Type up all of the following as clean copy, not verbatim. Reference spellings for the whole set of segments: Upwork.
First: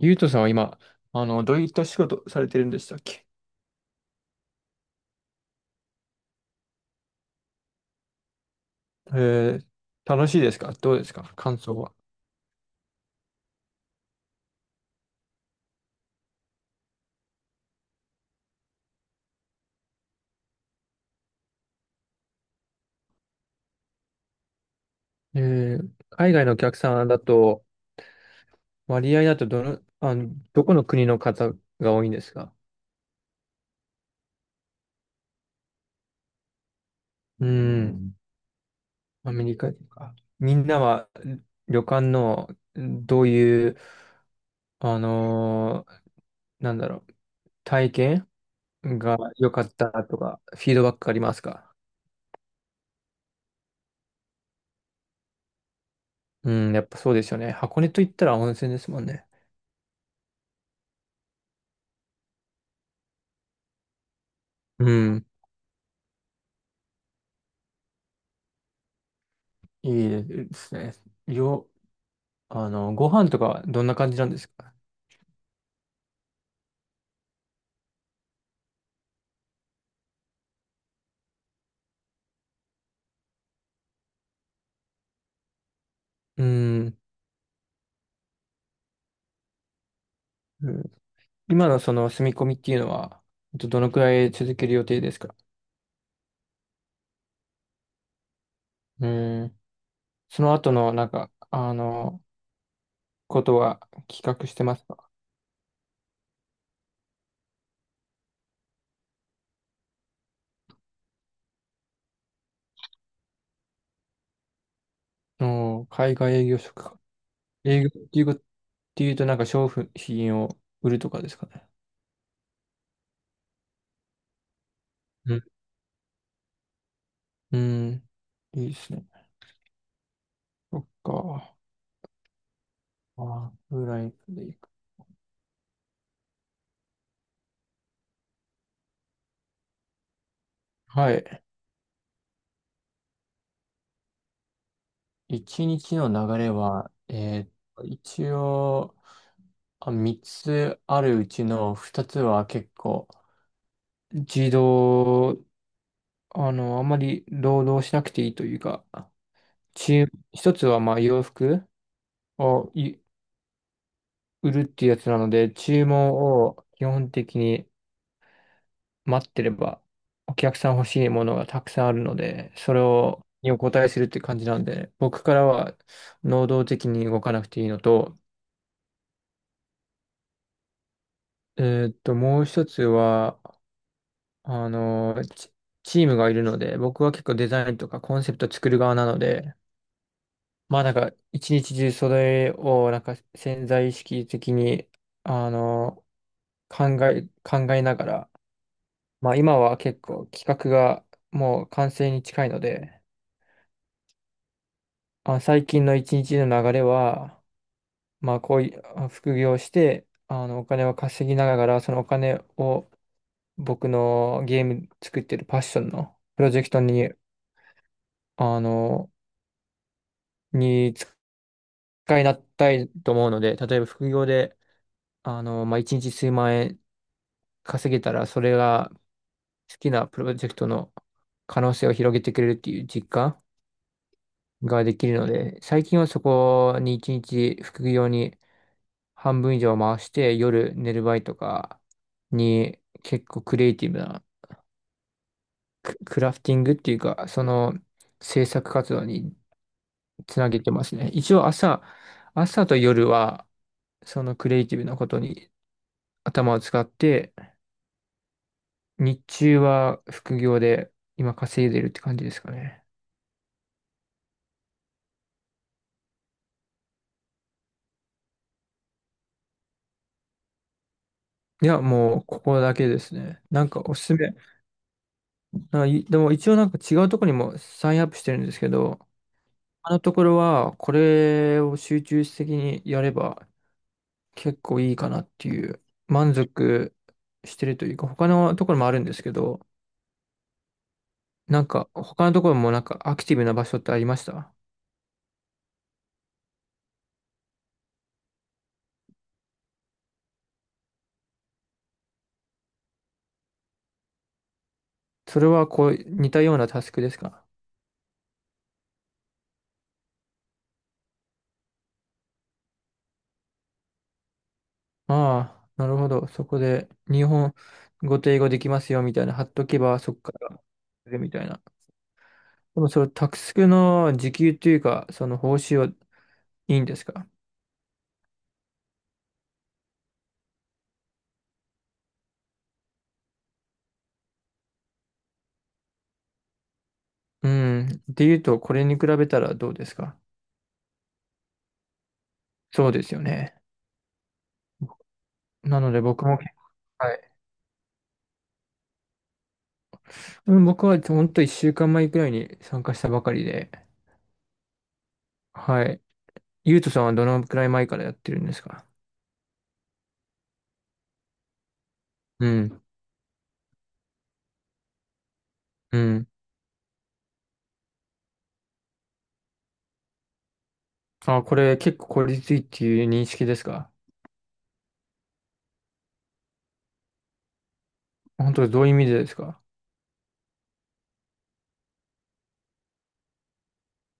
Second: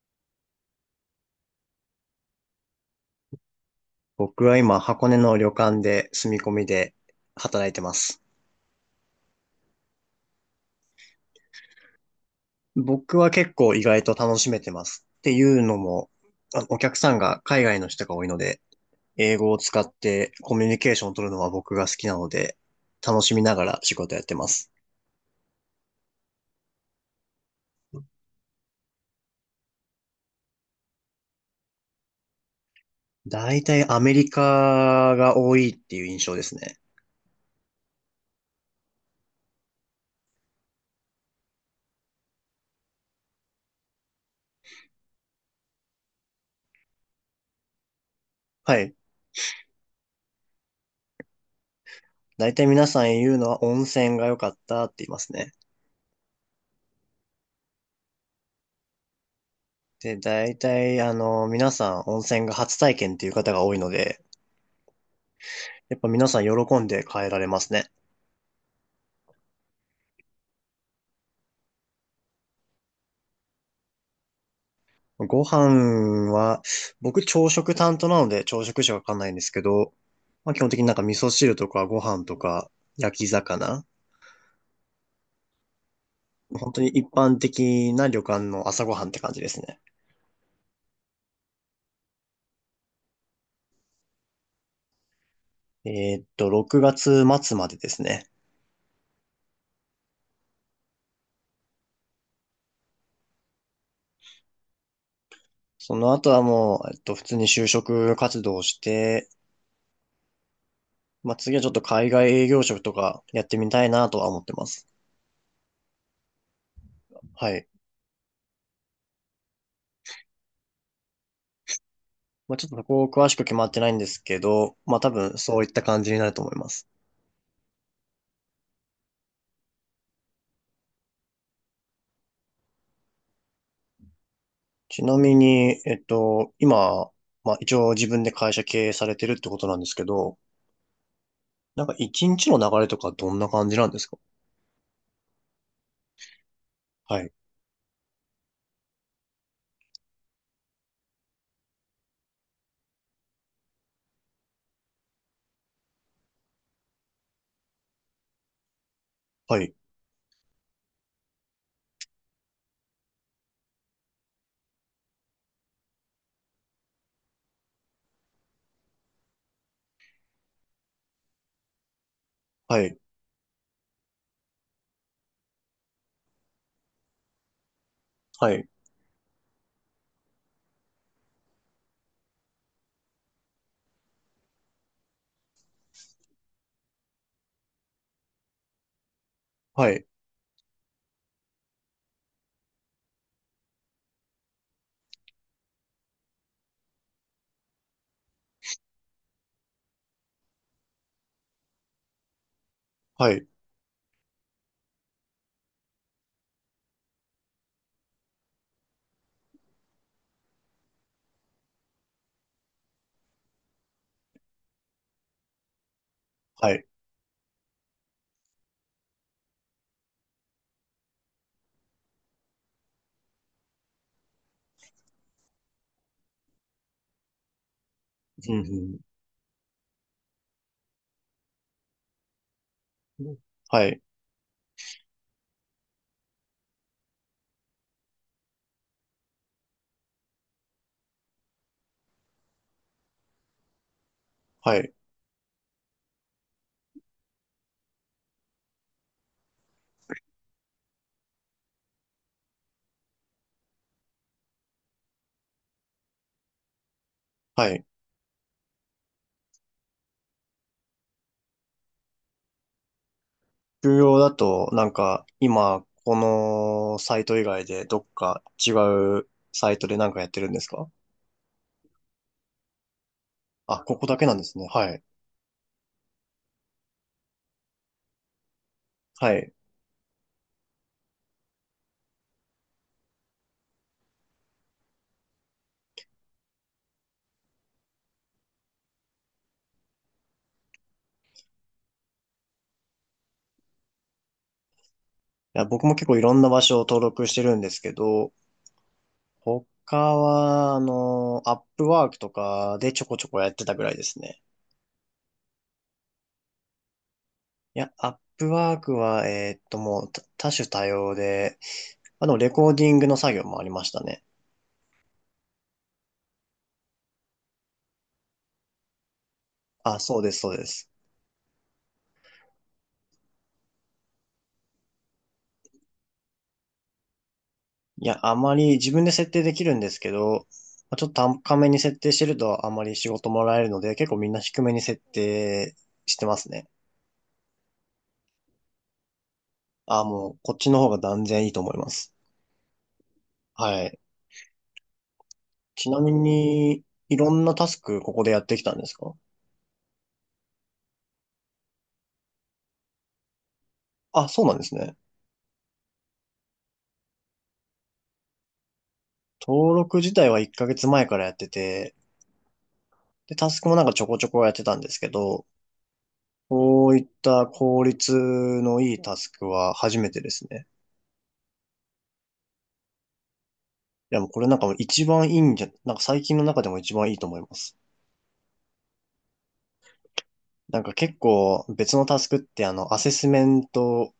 ゆうとさんは今、どういった仕事されてるんでしたっけ？僕は今、箱根の旅館で住み込みで働いてます。えー、楽しいですか？どうですか？感想は。僕は結構意外と楽しめてます。っていうのも、お客さんが海外の人が多いので、英語を使ってコミュニケーションを取るのは僕が好きなので、楽しみながら仕事やってます。海外のお客さんだと、割合だとどこの国の方が多いんですか？大体アメリカが多いっていう印象ですね。うーん、アメリカとか。みんなは旅館のどういう、あのーなんだろう、体験はい。が良かったとか、フィードバックありますか？大体皆さん言うのは温泉が良かったって言いますね。うん、やっぱそうですよね。箱根といったら温泉ですもんね。で、大体皆さん温泉が初体験っていう方が多いので、うん。やっぱ皆さん喜んで変えられますね。いいですね。よ、あの、ご飯とかはどんな感じなんですか？ご飯は、僕朝食担当なので朝食しかわかんないんですけど、まあ、基本的になんか味噌汁とかご飯とか焼き魚。う本当にん。一般的な旅館の朝ごはんって感じですね。うん。今のその住み込みっていうのは、どのくらい続ける予定ですか？6月末までですね。うん。その後の、ことは企画してますか？その後はもう、普通に就職活動をして、まあ、次はちょっと海外営業職とかやってみたいなとは思ってます。うん。海外営業職か。はい。営業っていうこと、っていうと、なんか商品を売るとかですかね。まあ、ちょっとそこ詳しく決まってないんですけど、まあ、多う分ん。そういった感じになると思います。うん。いいですね。そっか。あフライトでいく。ちなみに、今、まあ一応自分で会社経営されてるってことなんですけど、はい。なんか一日の流れとかどんな感じなんですか？一日の流れは、はい、一応、三つあるうちの二つは結構、自動、あの、あまり労働しなくていいというか、はい、注一つはまあ洋服を売るっていうやつなので、注文を基本的に待ってれば、お客さん欲しいものがたくさんあるので、それはい、をにお答えするって感じなんで、僕からは能動的に動かなくていいのと、はい、えもう一つは、あのー、チ、チームがいるので、僕は結構デザインとかコンセプト作る側なので、はい、まあなんか一日中それをなんか潜在意識的に、あの考えながら、まあ今は結構企画がもう完成に近いので、はい、最近の一日の流れは、まあこういう副業をして、お金を稼ぎながら、そのお金を僕のゲーム作ってるパッションのプロジェクはトい、に、あの、に回なったいと思うので、例えば副業で、まあ、一日数万円稼げたら、そうれがん好きなプロジェクトの可能性を広げてくれるっていう実うん、感はい、ができるので、最近はそこに一日副業に半分以上回して、夜寝る前とかに結構クリエイティブなはい、クラフティングっていうか、その制作活動につなげてますね。一応朝と夜は、そのクリエイティブなことに頭を使って、はい。日中は副業で今稼いでるって感じですかね。重業だと、なんか今、このサイト以外でどっか違うサイトでなんかやってるんですか？いや、もうここだけですね。なんあ、かおここすすだけなめ。んですね。はい、なんかでも一応なんか違うところにもサインアップしてるんですけど、はい。いあのところはこれを集中的にやれば結構いいかなっていう満足してるというか、他のところもあるんですけど、なんか他のところもなんかアクティブな場所ってありました？や、僕も結構いろんな場所を登録してるんですけど、他は、あの、アップワークとかでちょこちょこやってたぐらいですね。それはこう似たようなタスクですか？いや、アップワークは、もう多種多様で、あの、レコーディングの作業もありましたね。ああ、なるほど。そこで、日本語と英語できますよ、みたいな、貼っとけあ、ば、そそこうでかす、そうら、です。でみたいな。でも、それ、タクスクの時給というか、その報酬はいいんですか？いや、あまり自分で設定できるんですけど、まあちょっと高めに設定してるとあまり仕事もらえるので、結構みんな低めに設定してますね。うん。っていうと、これに比べたらどうですあ、か？もうこっちの方が断然いいと思います。そうですよね。はい。なちのなで、み僕も、に、はいろい。んなタスクここでやってきたんですか？うん。僕は、本当と1週間前くらいに参加したばかりで、あ、そうなんですね。はい。ゆうとさんはどのくらい前からやってるんですか？登録自体は1ヶ月前からやってて、うん。で、タスクもなんかちょこちょこやってたんですけど、うん。こういった効率のいいタスクは初めてですね。これ、結構効率いいっていう認識ですか？いや、もうこれなんかもう一番いいんじゃ、なんか最近の中でも一番いいと思います。本当、どういう意味でですか？なんか結構別のタスクってあの、アセスメント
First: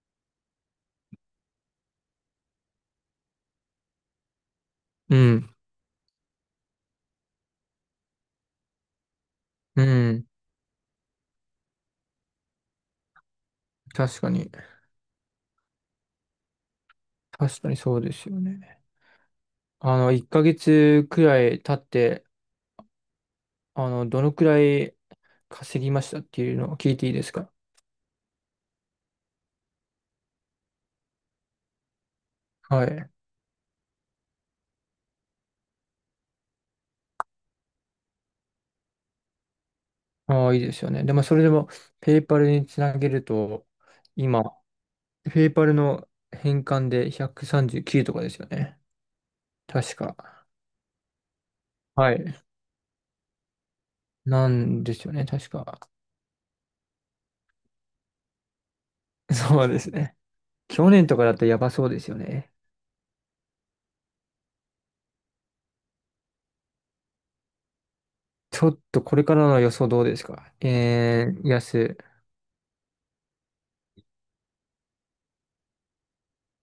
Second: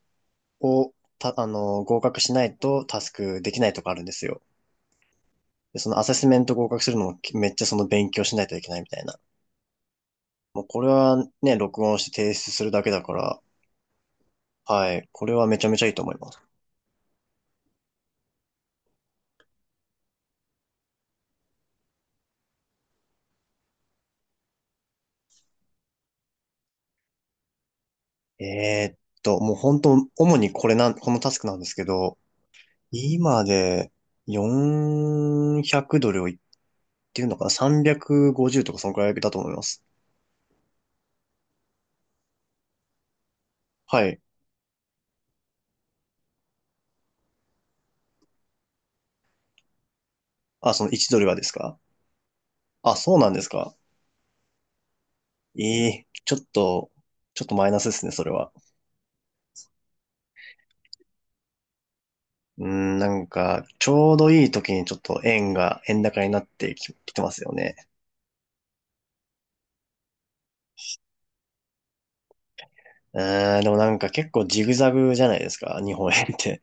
をた、あの、合格しないとタスクできないとかあるんですよ。うんで、そのアセスメント合格するのもめっちゃその勉強しないといけないみたいな。うん。もうこれはね、録音して提出するだけだから、確かに。はい、これはめちゃめちゃいいと思います。確かにそうですよね。1ヶ月くらい経って、どのくらい稼ぎましたっていうのを聞いていいですか？もう本当、主にこれなん、このタスクなんですけど、はい。今で400ドルを言ってるのかな？ 350 とかそのくらいだと思います。ああ、いいですよね。でも、それでも、ペイパルにつなげると、はい。今、ペイパルの返還で139とかですよね。確か。あ、その1ドルがですか？はい。あ、そうなんですか？なんですよね、確えか。えちょっとマイナスですね、それは。そうですね。去年とかだったらやばそうですよね。うーん、なんか、ちょうどいい時にちょっと円高になってきてますよね。ちょっとこれからの予想どうですか？安。うーん、でもなんか結構ジグザグじゃないですか、日本円って。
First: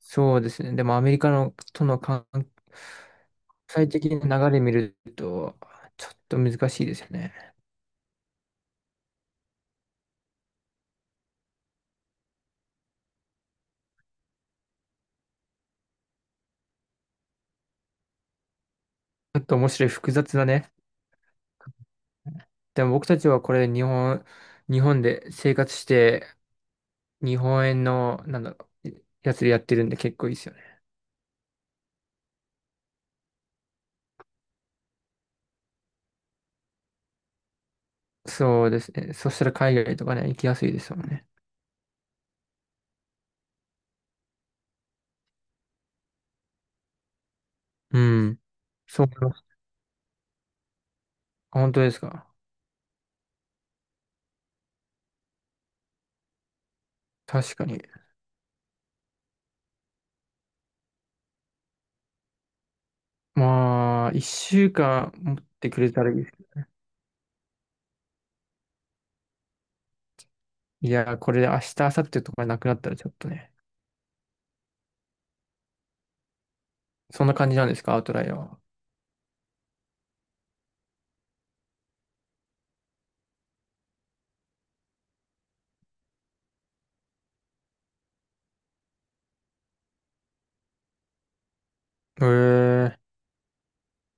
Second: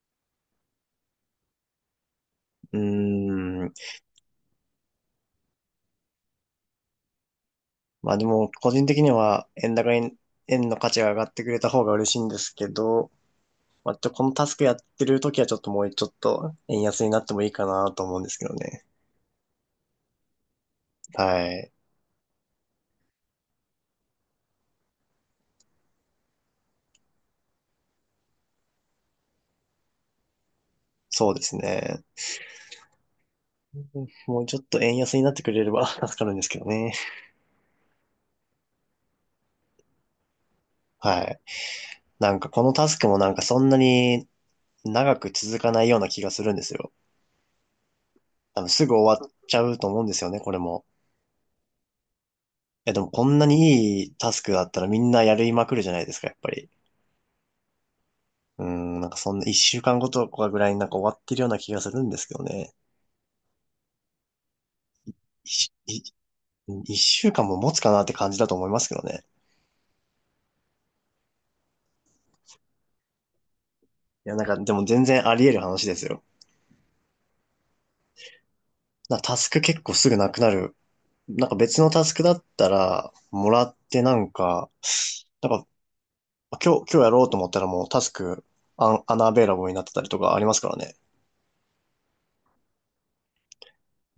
そうですね。でもアメリカのとの関うーん、国際的な流れ見ると、ちょっと難しいですよね。まあでも、個人的には円高に、円の価値が上がってくれた方が嬉しいんですけど、まあ、このタスクやってる時はちょっともうちょっと円安になってもいいかなと思うんですけどね。ちょっと面白い複雑だね。はい。でも僕たちはこれ日本で生活して、日本円の、なんだろう、やつでやってるんで結構いいですよね。そうですね。もうちょっと円安になってくれれば 助かるんですけどね。そうですね。そしたら海外とかね、行きやすいですもんはね。い。なんかこのタスクもなんかそんなに長く続かないような気がするんですよ。うん。あの、すぐそう終思いわっまちす。ゃうと思うんですよね、これも。本当ですか？え、でもこんなにいいタスクだったらみんなやりまくるじゃないですか、やっぱり。確かに。うん、なんかそんな一週間ごとかぐらいになんか終わってるような気がするんですけどね。まあ、一週間持って一くれいたらいいです。一週間も持つかなって感じだと思いますけどね。いや、これで明日、明後日とかなくなったらちょっとね。いや、なんかでも全然あり得る話ですよ。そんな感じなんですか、アウトライアーは。タスク結構すぐなくなる。なんか別のタスクだったら、もらってなんか、なんか今日やろうと思ったらもうタスクアナベイラボになってたりとかありますからね。へえ。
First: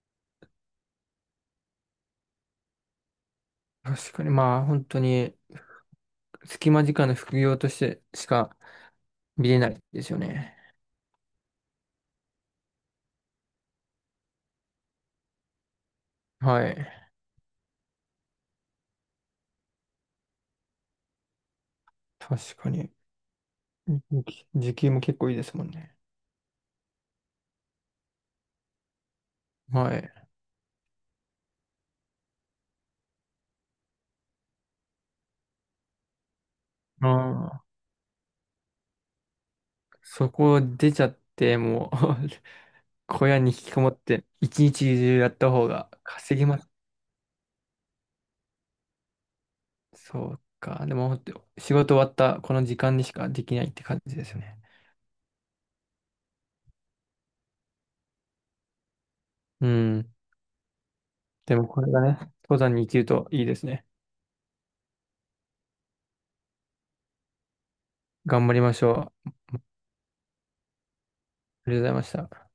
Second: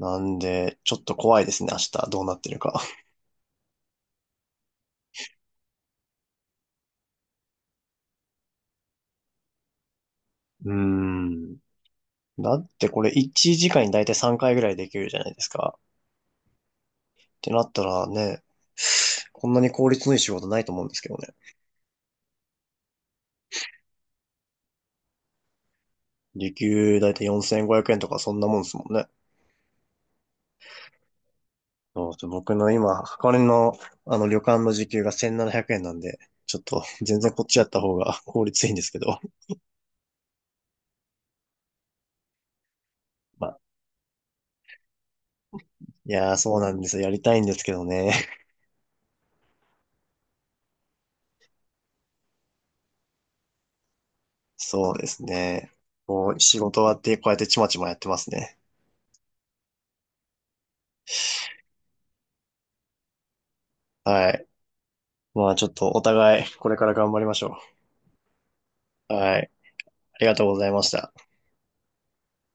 なんで、ちょっと怖いですね、明日どうなってるか。確かに、まあ、本当に、隙間時間の副業としてしか見れないですよね。うーん。だってこれ1時間にだいたい3回ぐらいできるじゃないですか。はい。ってなったらね、こんなに効率のいい仕事ないと思うんですけどね。確かに。時給も結構いいですもんね。時給だいたい4500円とかそんなもんですもんね。はい。そうそう僕の今、箱根のあの旅館の時給が1700円ななひゃくえんなんで、ちょっと 全然こっちあやあ、った方が 効率いいんですけど。そこ出ちゃって、もう 小屋まに引あ、きこもって、一日中やった方がいやー稼ぎそまうす。なんですよ。やりたいんですけどね。そうか。でも、本当仕事終わったこの時間にしかできないって感じですよね。そうですね。こう、仕事終わってこうやってちまちまやってますね。うん。でも、これがね、登山に生きるといいですね。はい。まあちょっとお互いこれから頑張りましょ頑張りましょう。う。はい。ありがとうございました。りがとうございました。